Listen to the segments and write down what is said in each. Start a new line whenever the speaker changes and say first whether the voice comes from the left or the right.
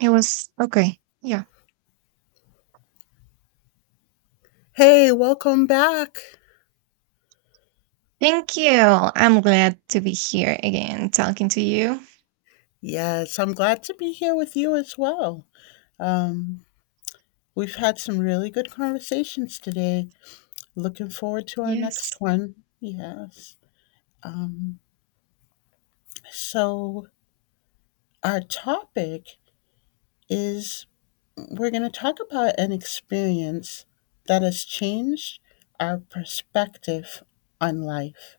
right: It was okay. Yeah.
left: Hey, welcome back.
right: Thank you. I'm glad to be here again talking to you.
left: Yes, I'm glad to be here with you as well. Um, we've had some really good conversations today. Looking forward to our
right: Yes.
left: next one. Yes. Um, so, our topic is we're going to talk about an experience that has changed our perspective on life.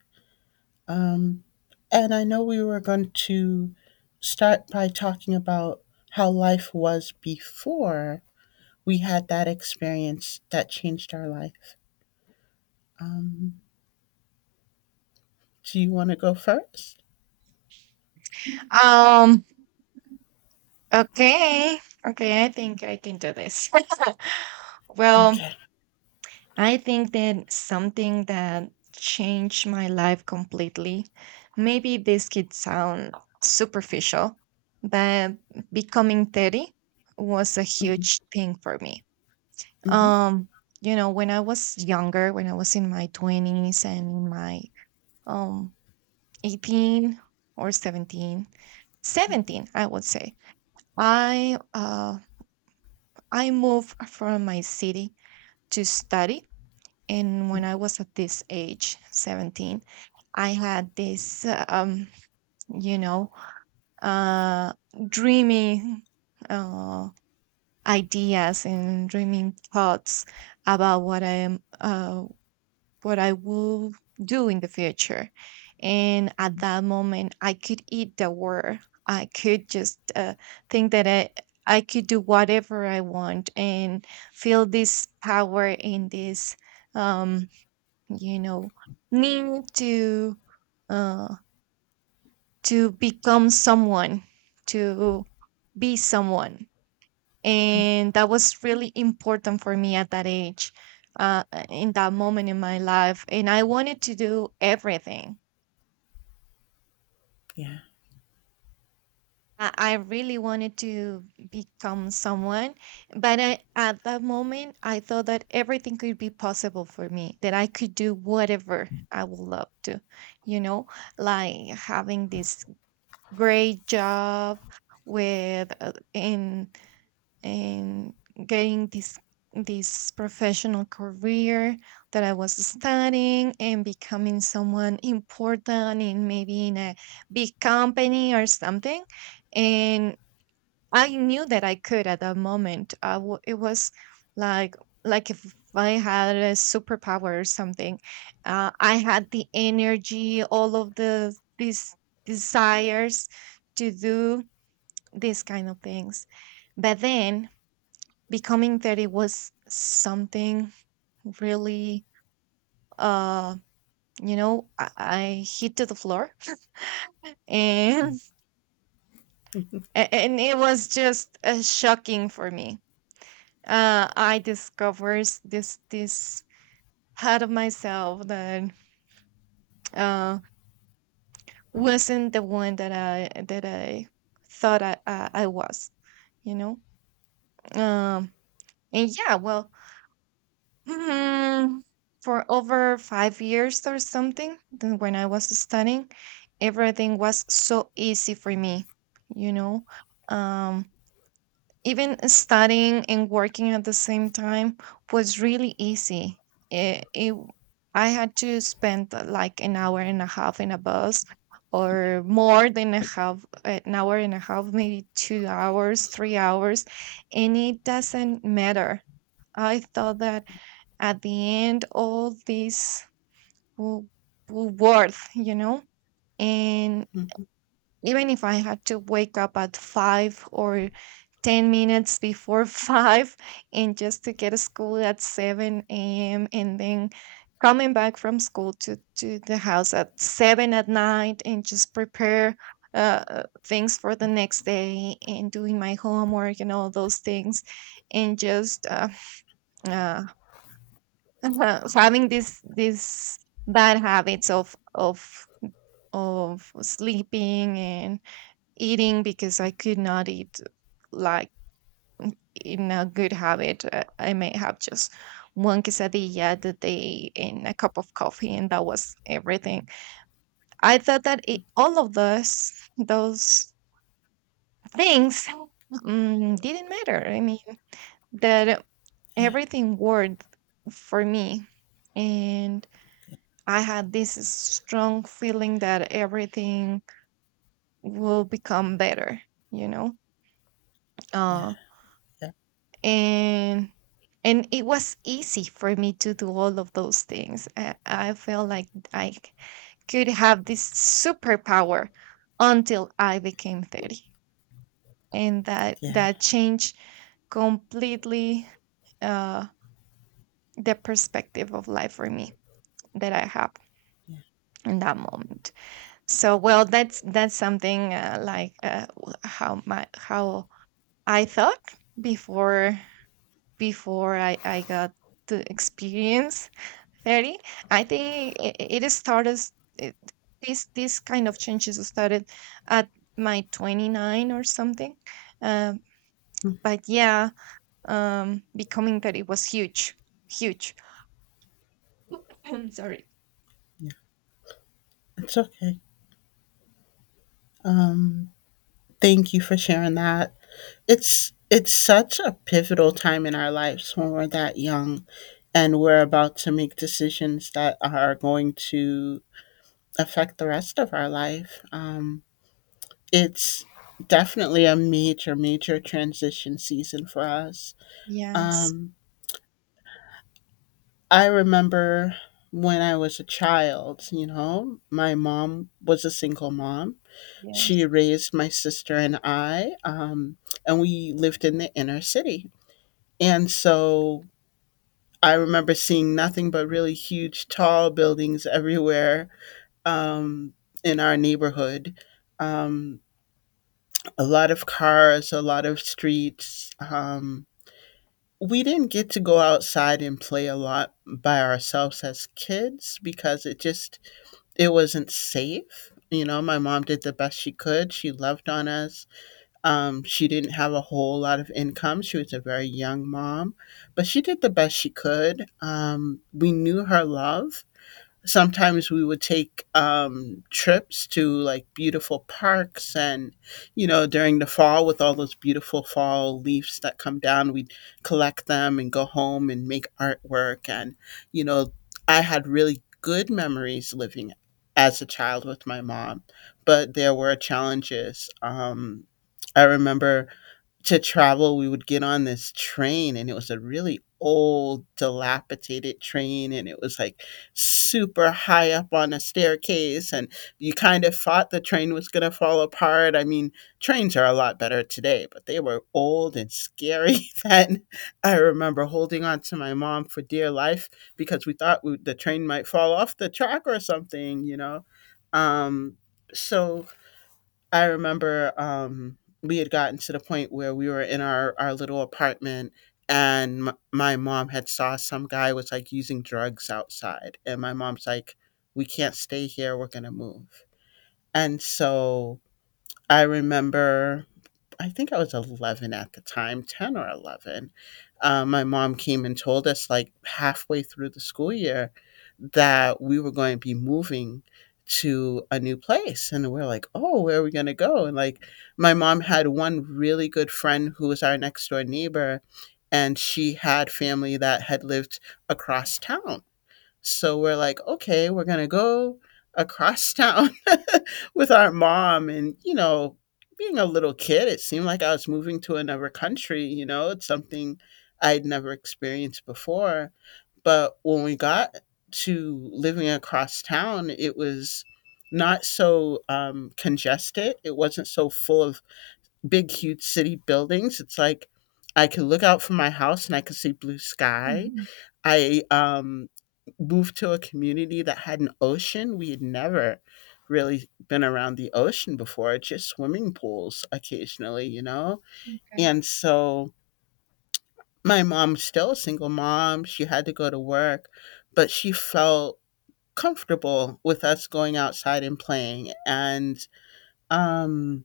left: Um, and I know we were going to start by talking about how life was before we had that experience that changed our life. Um, do you want to go first?
right: Um okay. Okay, I think I can do this. Well,
left: Okay.
right: I think that something that changed my life completely. Maybe this could sound superficial, but becoming 30 was a
left: Hmm.
right: huge thing for me.
left: Hmm.
right: Um, when I was younger, when I was in my 20s and in my um 18 or 17 I would say, i uh, I moved from my city to study, and when I was at this age 17 I had this you know uh, dreaming, uh, ideas and dreaming thoughts about what I will do in the future. And at that moment, I could eat the world. I could just think that I could do whatever I want and feel this power, and this, um, you know, need to, uh, become someone, to be someone, and that was really important for me at that age, in that moment in my life, and I wanted to do everything.
left: Yeah.
right: I really wanted to become someone, but at that moment I thought that everything could be possible for me, that I could do whatever I would love to, you know like having this great job with, in, and getting this professional career that I was studying, and becoming someone important in, maybe in a big company or something. And I knew that I could, at that moment. It was like, if I had a superpower or something. I had the energy, all of the these desires to do these kind of things. But then becoming that, it was something really, uh I hit to the floor, and and it was just, shocking for me. I discovered this part of myself that uh wasn't the one that I thought I was, you know um and yeah, well. Hmm, for over 5 years or something, then when I was studying everything was so easy for me, you know. Um, Even studying and working at the same time was really easy. It, it, I had to spend, like, an hour and a half in a bus, or more than a half, an hour and a half, maybe 2 hours, 3 hours, and it doesn't matter. I thought that at the end all this will, will worth, and
left: Hmm.
right: even if I had to wake up at five or 10 minutes before five, and just to get to school at 7 a.m, and then coming back from school to the house at 7 at night, and just prepare, things for the next day, and doing my homework and all those things, and just, uh, uh-huh. So having this bad habits of sleeping and eating, because I could not eat, like, in a good habit. I may have just one quesadilla the day and a cup of coffee, and that was everything. I thought that, all of those things, didn't matter. I mean that everything worked for me, and I had this strong feeling that everything will become better, you know.
left: Yeah.
right: Uh,
left: Yep.
right: and and it was easy for me to do all of those things. I felt like could have this superpower until I became 30, and that
left: Yeah.
right: that changed completely, uh, the perspective of life for me that I have
left: Yeah.
right: in that moment. So, well, that's something, like, how I thought before, I got to experience 30. I think it started, it, this kind of changes started at my 29 or something. Um,
left: Mhm.
right: but yeah, becoming 30 was huge, huge. I'm sorry.
left: Yeah. It's okay. Um, Thank you for sharing that. It's such a pivotal time in our lives when we're that young and we're about to make decisions that are going to affect the rest of our life. It's definitely a major, major transition season for us.
right: Yes,
left: Um, I remember when I was a child, you know, my mom was a single mom. She
right: yes.
left: raised my sister and I, and we lived in the inner city. And so I remember seeing nothing but really huge, tall buildings everywhere um, in our neighborhood. Um, a lot of cars, a lot of streets. We didn't get to go outside and play a lot by ourselves as kids because it wasn't safe. You know, my mom did the best she could. She loved on us. She didn't have a whole lot of income. She was a very young mom, but she did the best she could. We knew her love. Sometimes we would take trips to like beautiful parks, and during the fall, with all those beautiful fall leaves that come down, we'd collect them and go home and make artwork. And you know I had really good memories living as a child with my mom, but there were challenges. I remember, to travel, we would get on this train, and it was a really old, dilapidated train, and it was like super high up on a staircase, and you kind of thought the train was going to fall apart. I mean, trains are a lot better today, but they were old and scary then. I remember holding on to my mom for dear life because we thought the train might fall off the track or something, you know. Um, so I remember, we had gotten to the point where we were in our little apartment, and my mom had saw some guy was like using drugs outside, and my mom's like, we can't stay here, we're going to move. And so I remember, I think I was 11 at the time, 10 or 11. My mom came and told us, like halfway through the school year, that we were going to be moving to a new place. And we're like, oh, where are we going to go? And like, my mom had one really good friend who was our next door neighbor, and she had family that had lived across town. So we're like, okay, we're going to go across town with our mom. And, you know, being a little kid, it seemed like I was moving to another country. You know, it's something I'd never experienced before. But when we got to living across town, it was not so congested. It wasn't so full of big, huge city buildings. It's like I can look out from my house and I can see blue sky.
right: Mhm.
left: I moved to a community that had an ocean. We had never really been around the ocean before, just swimming pools occasionally, you know?
right: Okay.
left: And so my mom's still a single mom. She had to go to work, but she felt comfortable with us going outside and playing. And um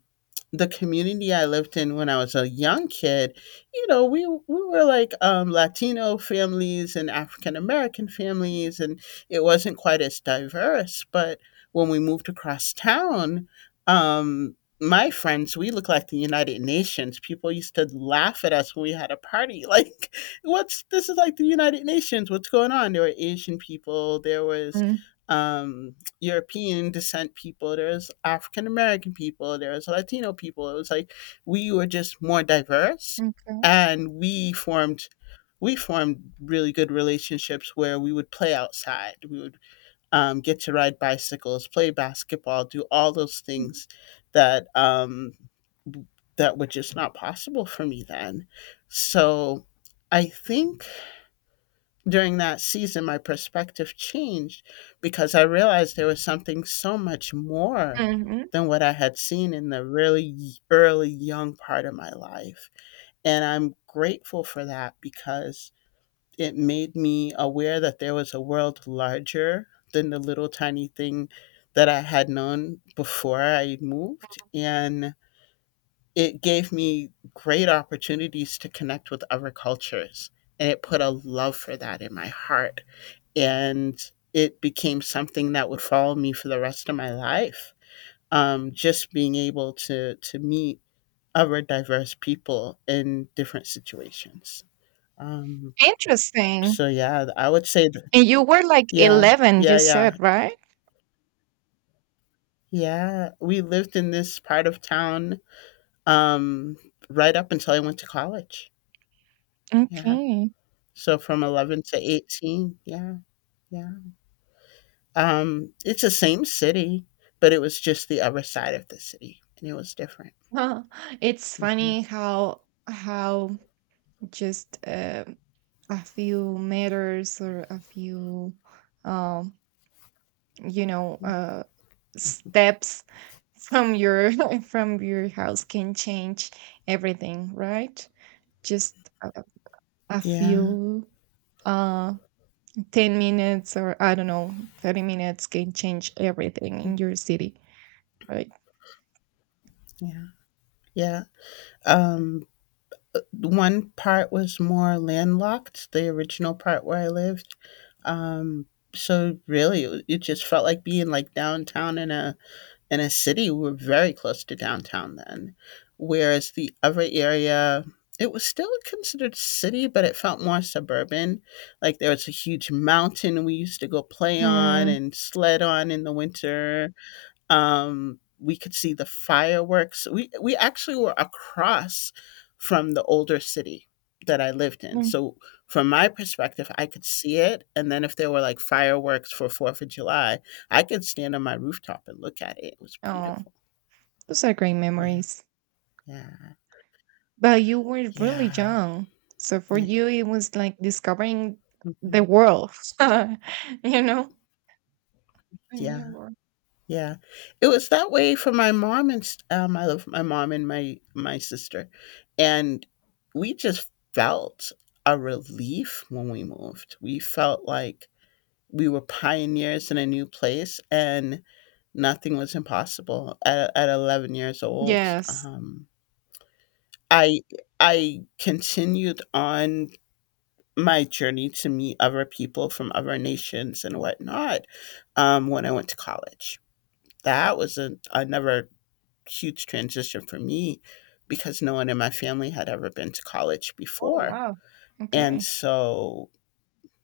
left: the community I lived in when I was a young kid, you know, we were like Latino families and African American families, and it wasn't quite as diverse. But when we moved across town, my friends, we look like the United Nations. People used to laugh at us when we had a party. Like, what's this is like the United Nations? What's going on? There were Asian people. There was
right: Mm,
left: European descent people, there's African American people, there's Latino people. It was like we were just more diverse,
right: okay.
left: and we formed really good relationships where we would play outside. We would get to ride bicycles, play basketball, do all those
right: Mhm.
left: things that um, that were just not possible for me then. So I think during that season, my perspective changed because I realized there was something so much more
right: Mhm.
left: than what I had seen in the really early young part of my life. And I'm grateful for that because it made me aware that there was a world larger than the little tiny thing that I had known before I moved. And it gave me great opportunities to connect with other cultures. And it put a love for that in my heart, and it became something that would follow me for the rest of my life. Just being able to meet other diverse people in different situations. Um,
right: Interesting.
left: so yeah, I would say that,
right: And you were like
left: yeah,
right: 11, you
left: yeah, yeah,
right: said, right?
left: yeah. We lived in this part of town um, right up until I went to college. Yeah,
right: Okay.
left: so from 11 to 18. Yeah, yeah. It's the same city, but it was just the other side of the city, and it was different.
right: Huh. It's
left: Mhm.
right: funny how how just, a few meters, or a few, um you know uh steps from your from your house can change everything, right? Just a, a
left: Yeah,
right: few, uh 10 minutes, or I don't know, 30 minutes, can change everything in your city, right?
left: yeah, yeah. Um, One part was more landlocked, the original part where I lived. Um, so really, it just felt like being like downtown in a city. We were very close to downtown then, whereas the other area, it was still considered city, but it felt more suburban. Like there was a huge mountain we used to go play on
right: Mm,
left: and sled on in the winter. We could see the fireworks. We actually were across from the older city that I lived in.
right: mm.
left: So from my perspective, I could see it. And then if there were like fireworks for Fourth of July, I could stand on my rooftop and look at it. It was
right: Oh,
left: beautiful.
right: those are great
left: Yeah.
right: memories.
left: Yeah.
right: But you were really
left: Yeah.
right: young. So for
left: Yeah.
right: you, it was like discovering the
left: Mhm.
right: world, you know? A new
left: Yeah.
right: world.
left: Yeah, it was that way for my mom and I love my mom and my sister, and we just felt a relief when we moved. We felt like we were pioneers in a new place, and nothing was impossible. At 11 years old,
right: Yes.
left: I I continued on my journey to meet other people from other nations and whatnot when I went to college. That was a another huge transition for me because no one in my family had ever been to college
right: Oh,
left: before.
right: wow.
left: And
right: Okay.
left: so,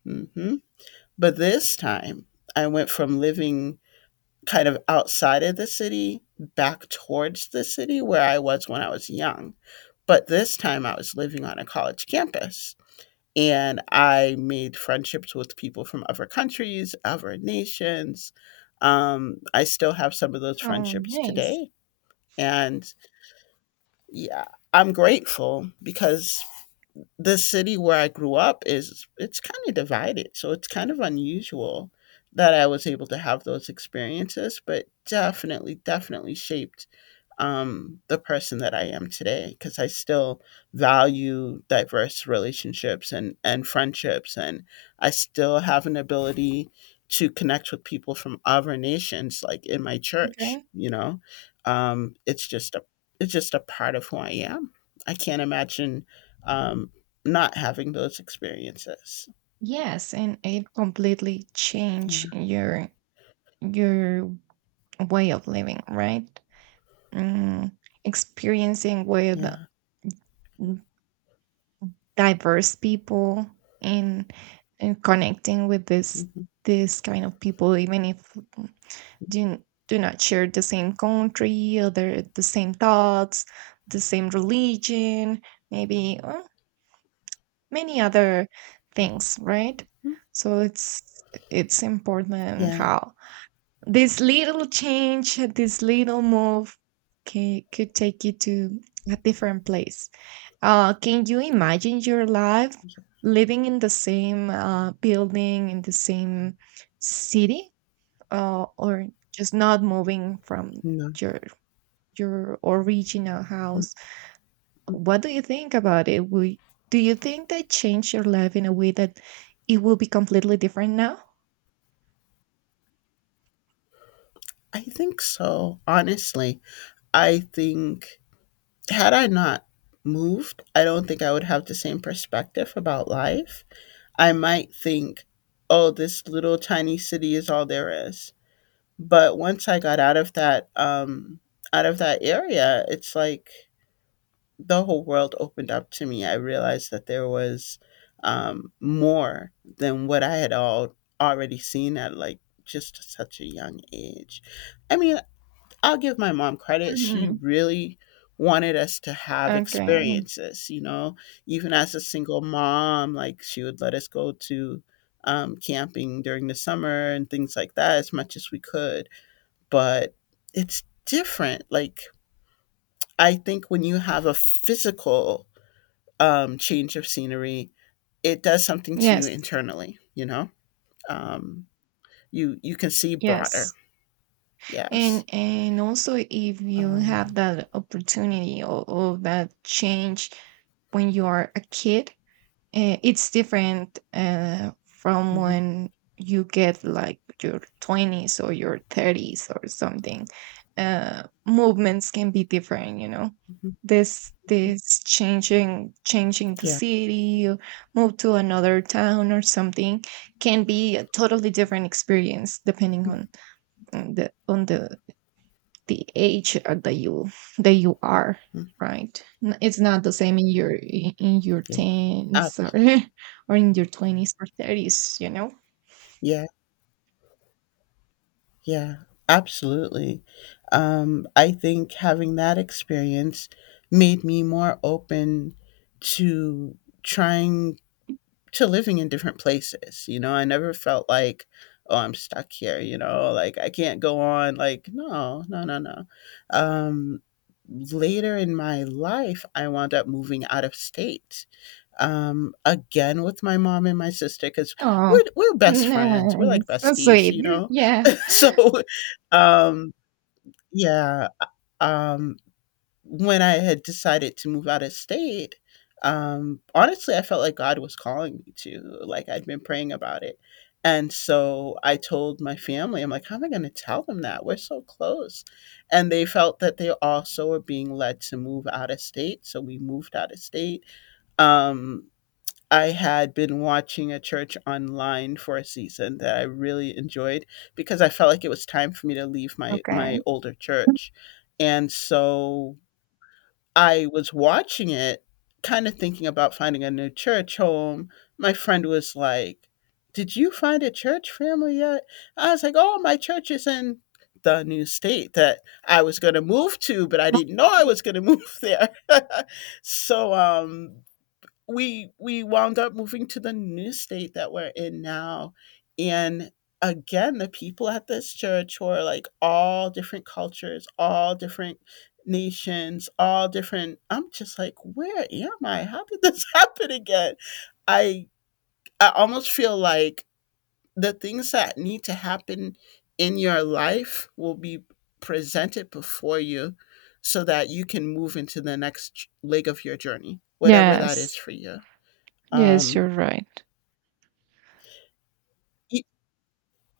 left: hmm but this time I went from living kind of outside of the city back towards the city where I was when I was young. But this time I was living on a college campus, and I made friendships with people from other countries, other nations. I still have some of those
right: Oh,
left: friendships
right: nice.
left: today. And yeah, I'm grateful because the city where I grew up is it's kind of divided, so it's kind of unusual that I was able to have those experiences, but definitely, definitely shaped the person that I am today because I still value diverse relationships and friendships. And I still have an ability to connect with people from other nations, like in my church,
right: Okay.
left: you know, um, it's just a part of who I am. I can't imagine, um, not having those experiences.
right: Yes, and it completely
left: Yeah.
right: changed your your way of living, right? Mm, experiencing with
left: Yeah.
right: diverse people, and, connecting with this
left: Hmm.
right: this kind of people, even if do do not share the same country, or the same thoughts, the same religion maybe, or many other things, right? So, it's important
left: Yeah.
right: how. This little change, this little move, can, could take you to a different place. Can you imagine your life living in the same, building, in the same city, or just not moving from
left: No.
right: your original
left: Hmm.
right: house? What do you think about it? Do you think that changed your life in a way that it will be completely different now?
left: I think so. Honestly, I think had I not moved, I don't think I would have the same perspective about life. I might think, oh, this little tiny city is all there is. But once I got out of that area, it's like the whole world opened up to me. I realized that there was more than what I had all already seen at like just such a young age. I mean, I'll give my mom credit. She
right: Mhm.
left: really wanted us to have
right: Okay.
left: experiences, you know, even as a single mom, like she would let us go to camping during the summer and things like that as much as we could. But it's different. Like, I think when you have a physical change of scenery, it does something to you
right: Yes.
left: internally, you know? Um, you can see broader.
right: Yes. and
left: Yes.
right: and also, if you have
left: Um,
right: that opportunity, or, that change, when you are a kid, it's different, from
left: mhm.
right: when you get, like, your 20s or your 30s or something, movements can be different,
left: Mhm.
right: this changing the
left: Yeah.
right: city, or move to another town or something, can be a totally different experience, depending on the age, that you are,
left: Mm,
right: right. It's not the same in your, in your
left: yeah. Ab
right: teens, or or in your 20s or 30s,
left: Yeah, yeah, absolutely. I think having that experience made me more open to trying to living in different places, you know? I never felt like, "Oh, I'm stuck here," you know? Like, "I can't go on." Like, no, no, no, no. Um, Later in my life, I wound up moving out of state, again with my mom and my sister, because
right: oh,
left: we're best friends, we're like
right: nice, so
left: besties,
right: sweet,
left: you know?
right: yeah.
left: So, um yeah, um when I had decided to move out of state, honestly I felt like God was calling me to, like, I'd been praying about it. And so I told my family, I'm like, how am I going to tell them that we're so close? And they felt that they also were being led to move out of state, so we moved out of state. um I had been watching a church online for a season that I really enjoyed, because I felt like it was time for me to leave my
right: Okay.
left: my older church. And so I was watching it, kind of thinking about finding a new church home. My friend was like, "Did you find a church family yet?" I was like, "Oh, my church is in the new state that I was going to move to, but I didn't know I was going to move there." So, we wound up moving to the new state that we're in now. And again, the people at this church were like all different cultures, all different nations, all different. I'm just like, where am I? How did this happen again? I i almost feel like the things that need to happen in your life will be presented before you, so that you can move into the next leg of your journey, whatever that is
right: Yes,
left: for you.
right: yes,
left: um,
right: you're right.
left: e-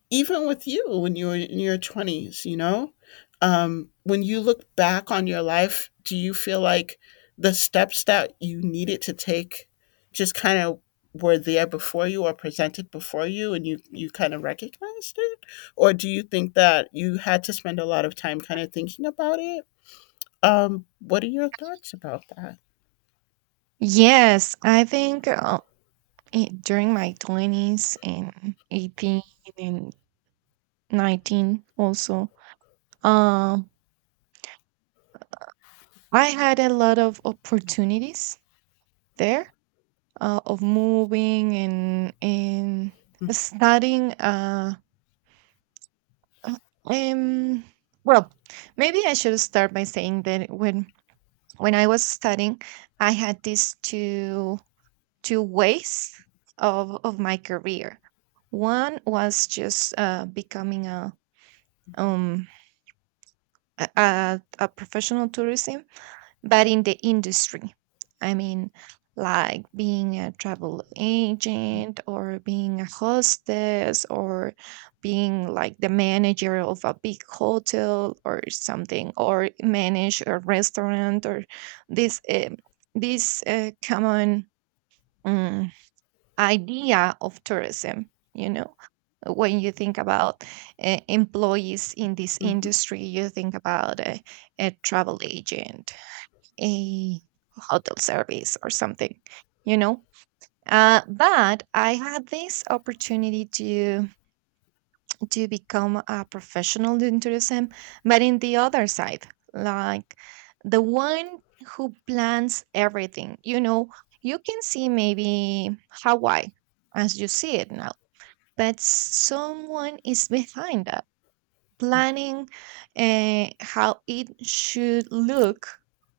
left: Even with you, when you were in your 20s, when you look back on your life, do you feel like the steps that you needed to take just kind of were there before you or presented before you, and you kind of recognized it? Or do you think that you had to spend a lot of time kind of thinking about it? What are your thoughts about that?
right: Yes, I think, during my 20s and 18 and 19 also, um I had a lot of opportunities there, of moving and, starting, uh, um well, maybe I should start by saying that, when I was studying I had these two ways of, my career. One was just, becoming a, um a professional tourism, but in the industry. I mean, like being a travel agent, or being a hostess, or being like the manager of a big hotel or something, or manage a restaurant, or this uh, this common, um, idea of tourism, you know, when you think about, employees in this
left: Mm-hmm.
right: industry you think about a travel agent, a hotel service or something, you know. But I had this opportunity to, become a professional in tourism, but in the other side, like the one who plans everything, you know, you can see maybe Hawaii as you see it now, but someone is behind planning, how it should look,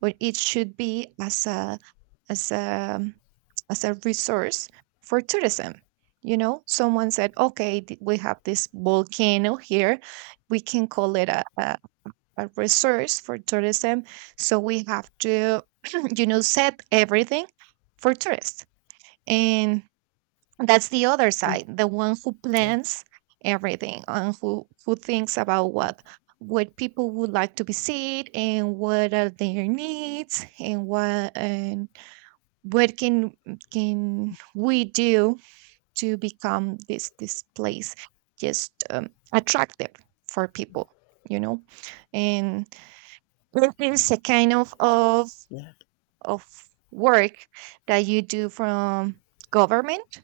right: or it should be, as a, as a resource for tourism. You know, someone said, okay, we have this volcano here, we can call it a resource for tourism, so we have to, you know, set everything for tourists, and that's the other side, the one who
left: Yeah,
right: plans everything, and who thinks about what, people would like to visit, and what are their needs, and what, can, we do to become this place just, attractive for people, you know. And it is a kind of of
left: yeah.
right: of work that you do from government.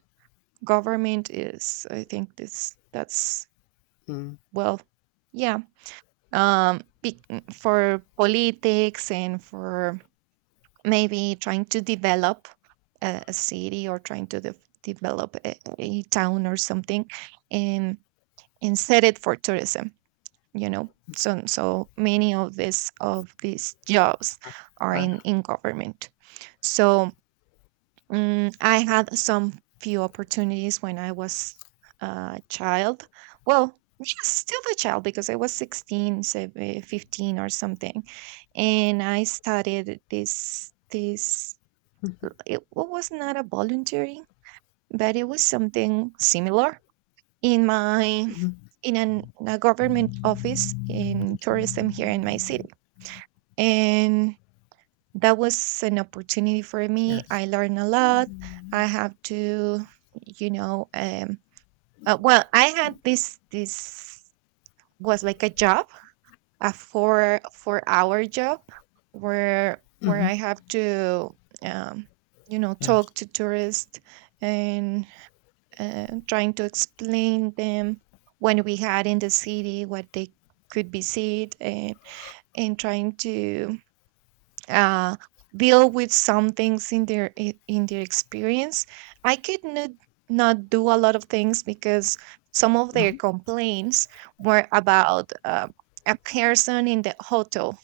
right: Government is, I think, this, that's
left: Mm.
right: well, yeah, um be- for politics, and for maybe trying to develop a city, or trying to, develop a town or something, and set it for tourism, you know. So, many of these jobs are
left: Wow.
right: in government. So, I had some few opportunities when I was a child. Well, yes, still a child because I was 16, so, 15 or something. And I started this,
left: Mhm.
right: it was not a voluntary, but it was something similar in
left: Mhm.
right: in a government office in tourism here in my city. And that was an opportunity for me.
left: Yes.
right: I learned a lot. I have to, you know, um, well, I had this was like a job, a four four hour job, where
left: Hmm.
right: I have to, um,
left: Yes.
right: talk to tourists, and, trying to explain them when we had in the city what they could be seen, and, trying to, uh, deal with some things in their, in their experience. I could not do a lot of things because some of their
left: Mhm.
right: complaints were about a person in the hotel,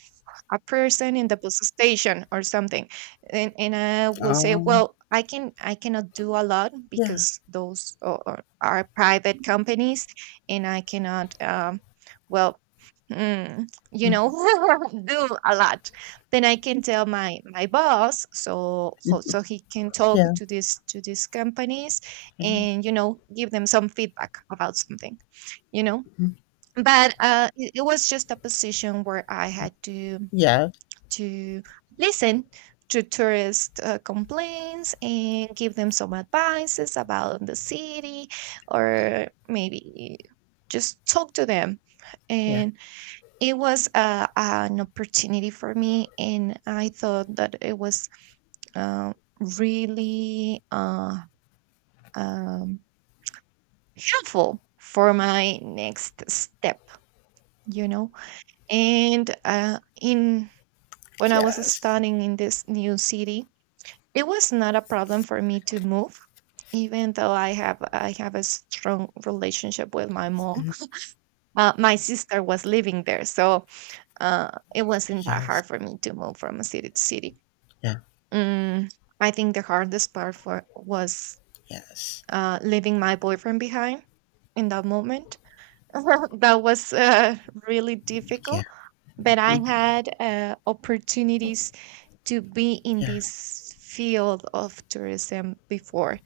right: a person in the bus station or something. And I would say,
left: Um,
right: well, I cannot do a lot
left: yeah.
right: because those are, are private companies and I cannot, well, mm, you know
left: Mhm.
right: do a lot. Then I can tell my boss, so he can talk
left: Yeah.
right: to this to these companies and, you know, give them some feedback about something, you know.
left: Mhm.
right: But it was just a position where I had to
left: Yeah,
right: to listen to tourist complaints and give them some advices about the city, or maybe just talk to them.
left: yeah,
right: And it was, an opportunity for me, and I thought that it was uh, really, um, helpful for my next step, you know. And uh, in when I was
left: yes,
right: studying in this new city, it was not a problem for me to move, even though I have a strong relationship with my mom. My sister was living there, so uh, it wasn't that
left: yes,
right: hard for me to move from city to city.
left: yeah,
right: Mm, I think the hardest part for was
left: yes,
right: leaving my boyfriend behind in that moment. That was, really
left: yeah.
right: difficult, but I
left: Mhm.
right: had opportunities to be in
left: Yeah.
right: this field of tourism before,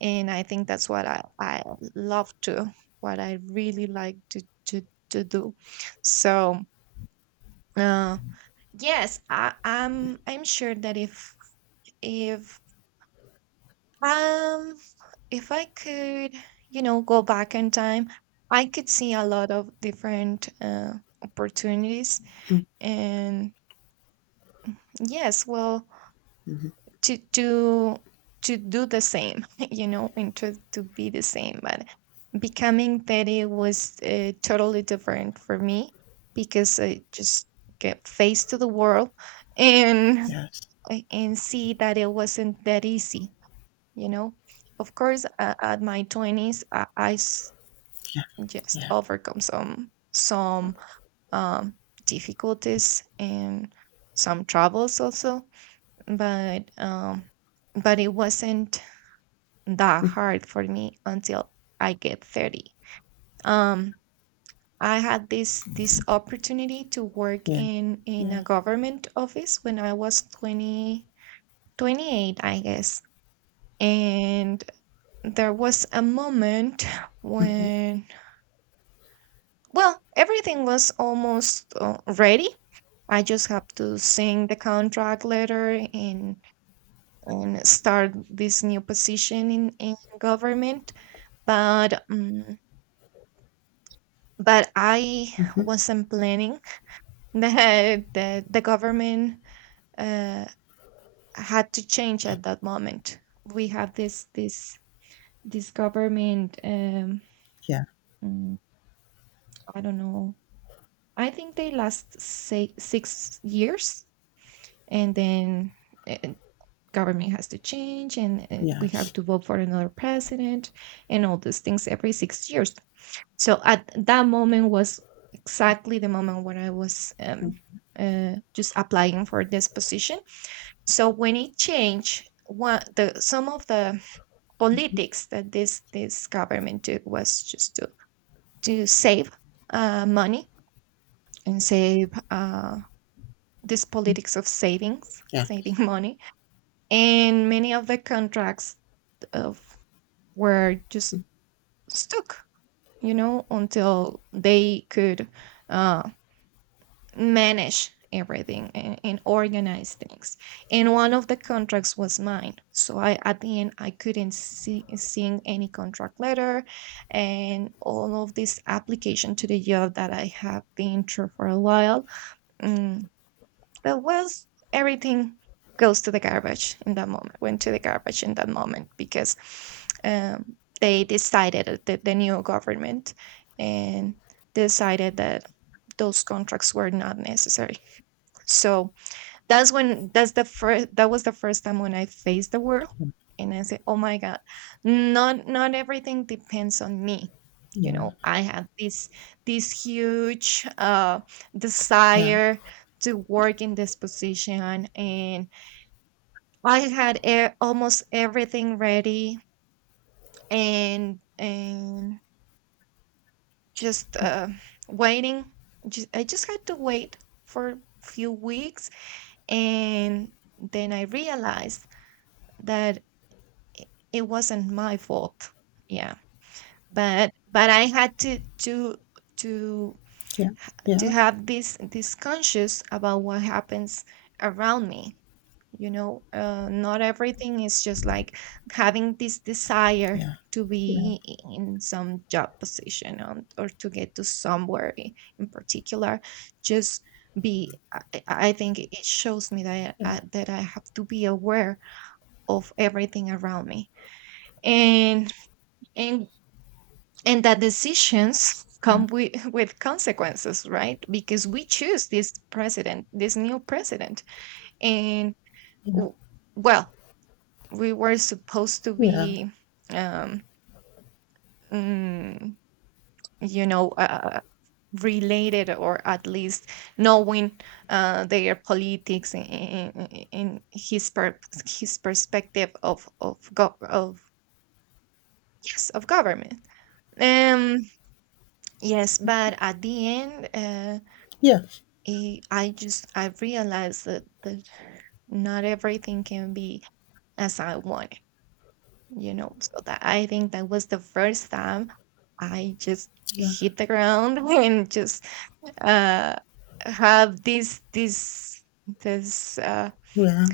right: and I think that's I love to what I really like to to do. So, uh, yes, I'm sure that if, um if I could, you know, go back in time, I could see a lot of different opportunities, and yes, well,
left: Mhm.
right: to to to do the same, you know, and to be the same. But becoming 30 was, totally different for me because I just get faced to the world and,
left: Yes,
right: like, and see that it wasn't that easy, you know. Of course, at my twenties
left: yeah,
right: just
left: yeah,
right: overcome some um, difficulties and some troubles also. But but it wasn't that hard for me until I get 30. Um, I had this opportunity to work
left: yeah,
right: in
left: yeah.
right: a government office when I was 20 28, I guess. And there was a moment
left: Mhm.
right: when, well, everything was almost, ready. I just have to sign the contract letter and start this new position in government. But but I
left: Mhm,
right: wasn't planning that the government, uh, had to change at that moment. We have this this government,
left: yeah,
right: mm, I don't know, I think they last say 6 years, and then, uh, government has to change, and we have
left: yes,
right: to vote for another president and all these things every 6 years. So at that moment was exactly the moment when I was,
left: mhm,
right: just applying for this position. So when it changed, one the some of the politics that this government took was just to save, money, and save, this politics of savings,
left: yeah,
right: saving money, and many of the contracts of were just stuck, you know, until they could, uh, manage everything and organize things. And one of the contracts was mine, so I at the end I couldn't seeing any contract letter, and all of this application to the job that I have been through for a while. mm, but was everything goes to the garbage in that moment went to the garbage in that moment because, they decided, the new government, and decided that those contracts were not necessary. So that's when, that was the first time when I faced the world.
left: mm,
right: And I said, "Oh my god, not everything depends on me." You
left: yeah,
right: know, I had this, this huge, uh,
left: yeah,
right: desire to work in this position, and I had, almost everything ready, and just, uh, waiting. I just had to wait for few weeks, and then I realized that, i- it wasn't my fault. Yeah. But I had to to
left: yeah,
right: to
left: yeah,
right: have this conscious about what happens around me. You know, not everything is just like having this desire to
left: yeah,
right: be, in some job position or to get to somewhere, in particular. Just be. I think it shows me that
left: yeah, yeah,
right: that I have to be aware of everything around me, and and and that decisions come with with consequences, right? Because we choose this president, this new president, and,
left: yeah,
right: w- well, we were supposed to
left: yeah,
right: be, um mm, you know, related, or at least knowing, their politics in his perspective of of, yes, of government. um Yes, but at the end,
left: yes,
right: I realized that not everything can be as I want it, you know. So that I think that was the first time I just
left: yeah,
right: hit the ground and just, uh, have this,
left: yeah,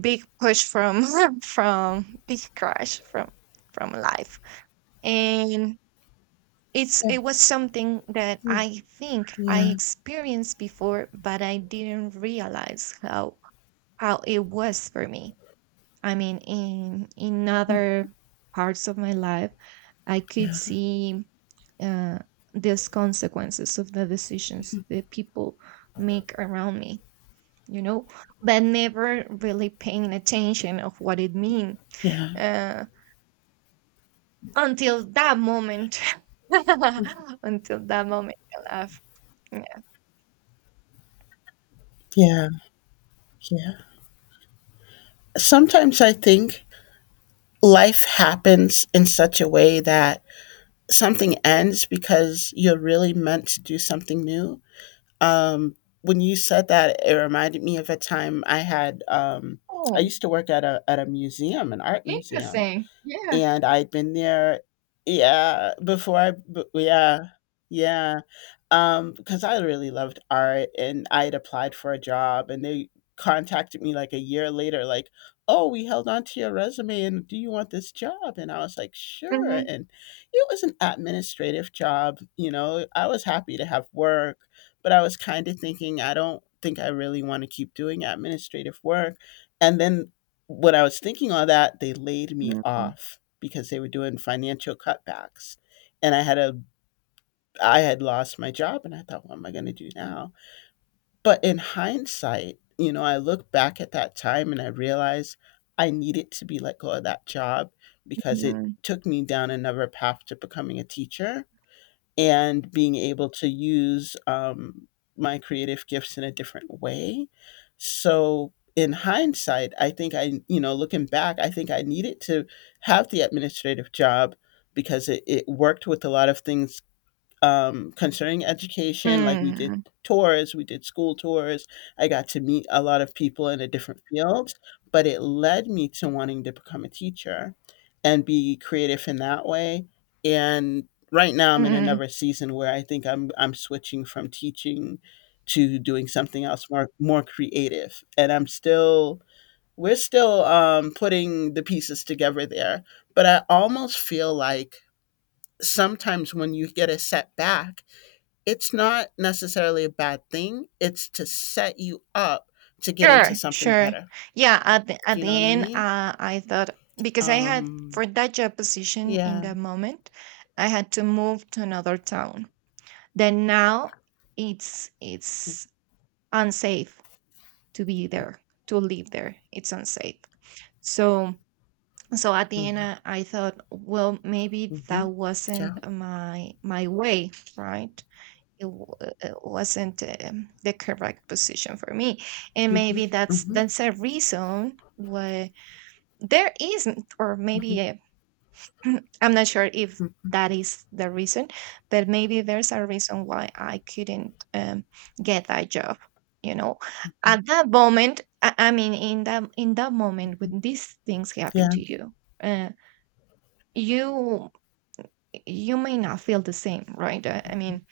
right: big push from from big crash from life. And it's,
left: yeah,
right: it was something that I think I
left: yeah,
right: experienced before, but I didn't realize how it was for me. I mean, in other parts of my life, I could
left: yeah,
right: see, uh, these consequences of the decisions that people make around me, you know, but never really paying attention of what it mean,
left: yeah,
right: uh, until that moment. Until that moment, I of
left: yeah, yeah. Sometimes I think life happens in such a way that something ends because you're really meant to do something new. Um, when you said that, it reminded me of a time I had. I
right: Oh,
left: used to work at a museum, an art museum,
right: interesting. Yeah.
left: and I'd been there, yeah, yeah. Yeah. Because I really loved art, and I had applied for a job, and they contacted me like a year later, like, "Oh, we held on to your resume, and do you want this job?" And I was like, "Sure."
right: Mhm,
left: And it was an administrative job. I was happy to have work, but I was kind of thinking, I don't think I really want to keep doing administrative work. And then when I was thinking all that, they laid me
right: mm,
left: off because they were doing financial cutbacks. And I had lost my job, and I thought, what am I going to do now? But in hindsight, I look back at that time and I realized I needed to be let go of that job, because it
right: mhm,
left: took me down another path to becoming a teacher and being able to use my creative gifts in a different way. So in hindsight, I think I, looking back, I think I needed to have the administrative job, because it worked with a lot of things concerning education. Like we did
right: mm,
left: tours, we did school tours. I got to meet a lot of people in a different field, but it led me to wanting to become a teacher and be creative in that way. And right now I'm in
right: mhm.
left: another season where I think I'm switching from teaching to doing something else more creative. And I'm still we're still putting the pieces together there, but I almost feel like sometimes when you get a setback, it's not necessarily a bad thing. It's to set you up to get into
right: Sure,
left: something
right: sure.
left: better.
right: Yeah,
left: Do
right: at
left: you know
right: the
left: what I
right: end,
left: mean?
right: I thought, because I had
left: Um,
right: for that job position in
left: yeah.
right: that moment, I had to move to another town. Then now it's unsafe to be there, to live there. It's unsafe. So, so at the end,
left: Mm-hmm.
right: I thought, well, maybe
left: Mm-hmm.
right: that
left: Yeah.
right: wasn't my way, right? It wasn't, the correct position for me, and
left: Mm-hmm.
right: maybe
left: Mm-hmm.
right: that's a reason why there isn't, or
left: Mm-hmm.
right: maybe I am not sure if
left: Mm-hmm.
right: that is the reason, but maybe there's a reason why I couldn't, get that job, you know, at that moment. I mean, in that moment when these things
left: Yeah.
right: happen to you, uh, you you may not feel the same, right? I mean,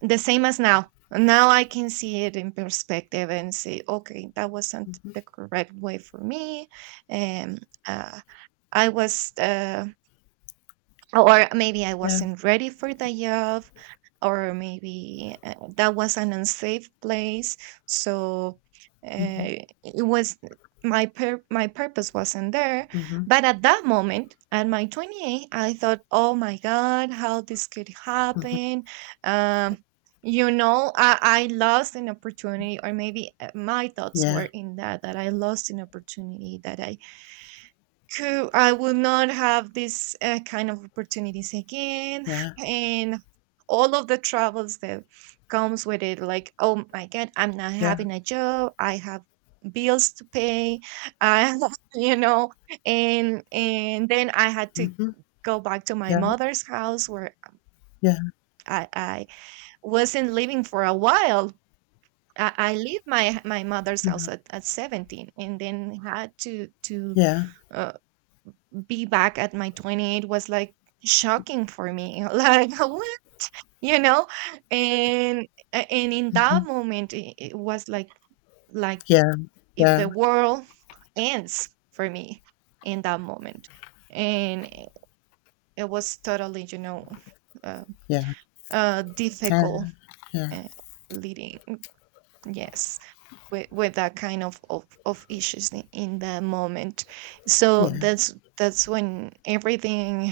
right: the same as now. Now I can see it in perspective and say, okay, that wasn't
left: Mm-hmm.
right: the correct way for me. And, I was, or maybe I
left: Yeah.
right: wasn't ready for the job, or maybe, that was an unsafe place. So,
left: Mm-hmm.
right: it was my purpose wasn't there.
left: Mm-hmm.
right: But at that moment, at my 28, I thought, oh my god, how this could
left: Mm-hmm.
right: happen. Um, you know, I lost an opportunity, or maybe, my thoughts
left: Yeah.
right: were in that, I lost an opportunity that I Cool. I will not have this, kind of opportunities again,
left: Yeah.
right: and all of the troubles that comes with it. Like, oh my God, I'm not
left: Yeah.
right: having a job. I have bills to pay. I, you know, and then I had to
left: Mm-hmm.
right: go back to my
left: Yeah.
right: mother's house where
left: Yeah.
right: I wasn't living for a while. I leave my mother's
left: Yeah.
right: house at 17, and then had to to.
left: Yeah.
right: Uh, be back at my 28 was like shocking for me, like what, you know. And, and in
left: Mm-hmm.
right: that moment it was like,
left: Yeah.
right: if
left: Yeah.
right: the world ends for me in that moment. And it was totally, you know, uh,
left: Yeah. Yeah.
right: difficult,
left: Yeah.
right: uh, leading, yes, with that kind of, of issues in that moment.
left: Yeah.
right: So
left: Yeah. Yeah.
right: that's when everything,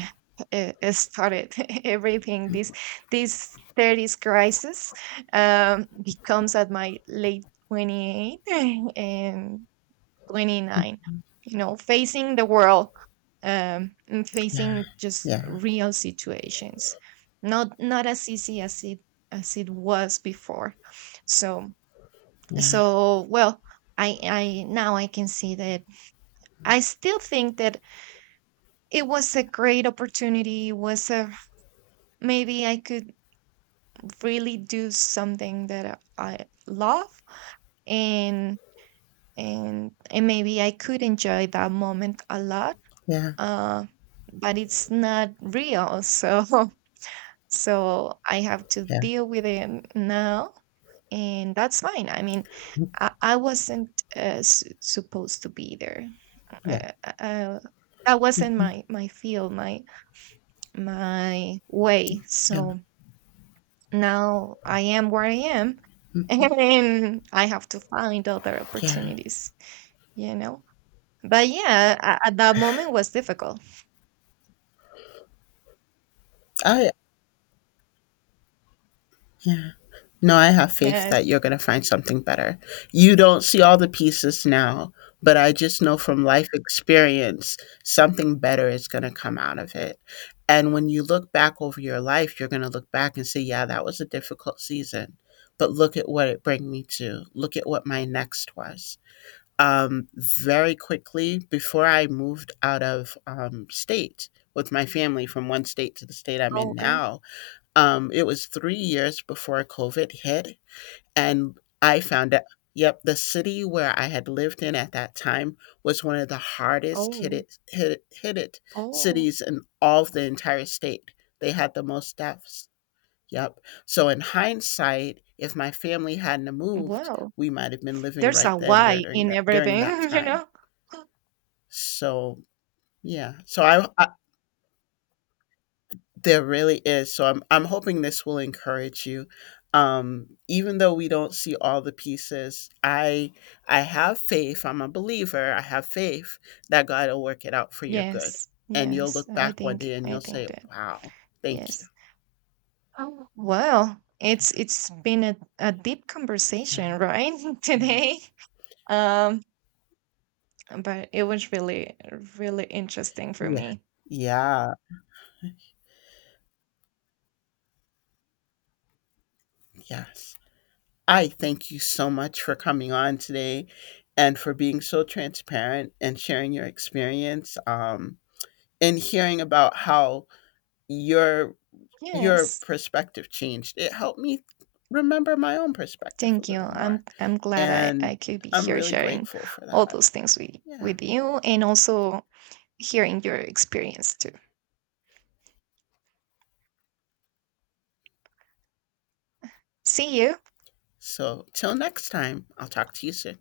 right: started everything, this thirties crisis, becomes at my late 28 and 29, you know, facing the world, and facing just
left: Yeah. Yeah.
right: real situations, not not as easy as it was before. So, so, well, I now I can see that I still think that it was a great opportunity. It was a, maybe I could really do something that I love. And, maybe I could enjoy that moment a lot, uh but it's not real. So so I have to deal with it now, and that's fine. I mean, I wasn't, supposed to be there.
left: Yeah. Yeah.
right: uh, uh, uh, that wasn't my field, my way.
left: Yeah.
right: So now I am where I am, and I have to find other
left: Yeah.
right: opportunities. You know, but yeah, at that moment was difficult.
left: I Yeah. No, I have faith that
right: Yes.
left: you're gonna find something better. You don't see all the pieces now, but I just know from life experience, something better is gonna come out of it. And when you look back over your life, you're gonna look back and say, "Yeah, that was a difficult season, but look at what it bring me to. Look at what my next was." Very quickly, before I moved out of, state with my family from one state to the state I'm in
right: Okay.
left: now, it was 3 years before COVID hit, and I found out. Yep, the city where I had lived in at that time was one of the hardest hit
right: Oh.
left: it, hit it, hit it
right: Oh.
left: cities in all of the entire state. They had the most deaths. Yep. So in hindsight, if my family hadn't moved,
right: Wow.
left: we might have been living
right: There's
left: right
right: a
left: then
right: why
left: during
right: in everything.
left: that
right: You
left: time.
right: know.
left: So yeah. So I There really is. So I'm hoping this will encourage you. Even though we don't see all the pieces, I have faith. I'm a believer. I have faith that God will work it out for your good.
right: Yes.
left: And you'll
right: Yes.
left: look
right: I
left: back one day
right: think.
left: and
right: I
left: you'll say,
right: think that.
left: "Wow, thank you."
right: Yes. Oh, well,
left: Yeah,
right: it's been a deep
left: yeah,
right: conversation, right?
left: yeah.
right: Today. Um, but it was really, really interesting for
left: Yeah.
right: me.
left: Yeah. Yes. I thank you so much for coming on today and for being so transparent and sharing your experience, and hearing about how your
right: Yes.
left: perspective changed. It helped me remember my own perspective a
right: Thank you.
left: little more.
right: I'm glad I
left: And
right: could be
left: I'm
right: here
left: really
right: sharing
left: grateful for
right: all
left: that.
right: those things
left: Yeah.
right: with you, and also hearing your experience too. See you.
left: So, till next time, I'll talk to you soon.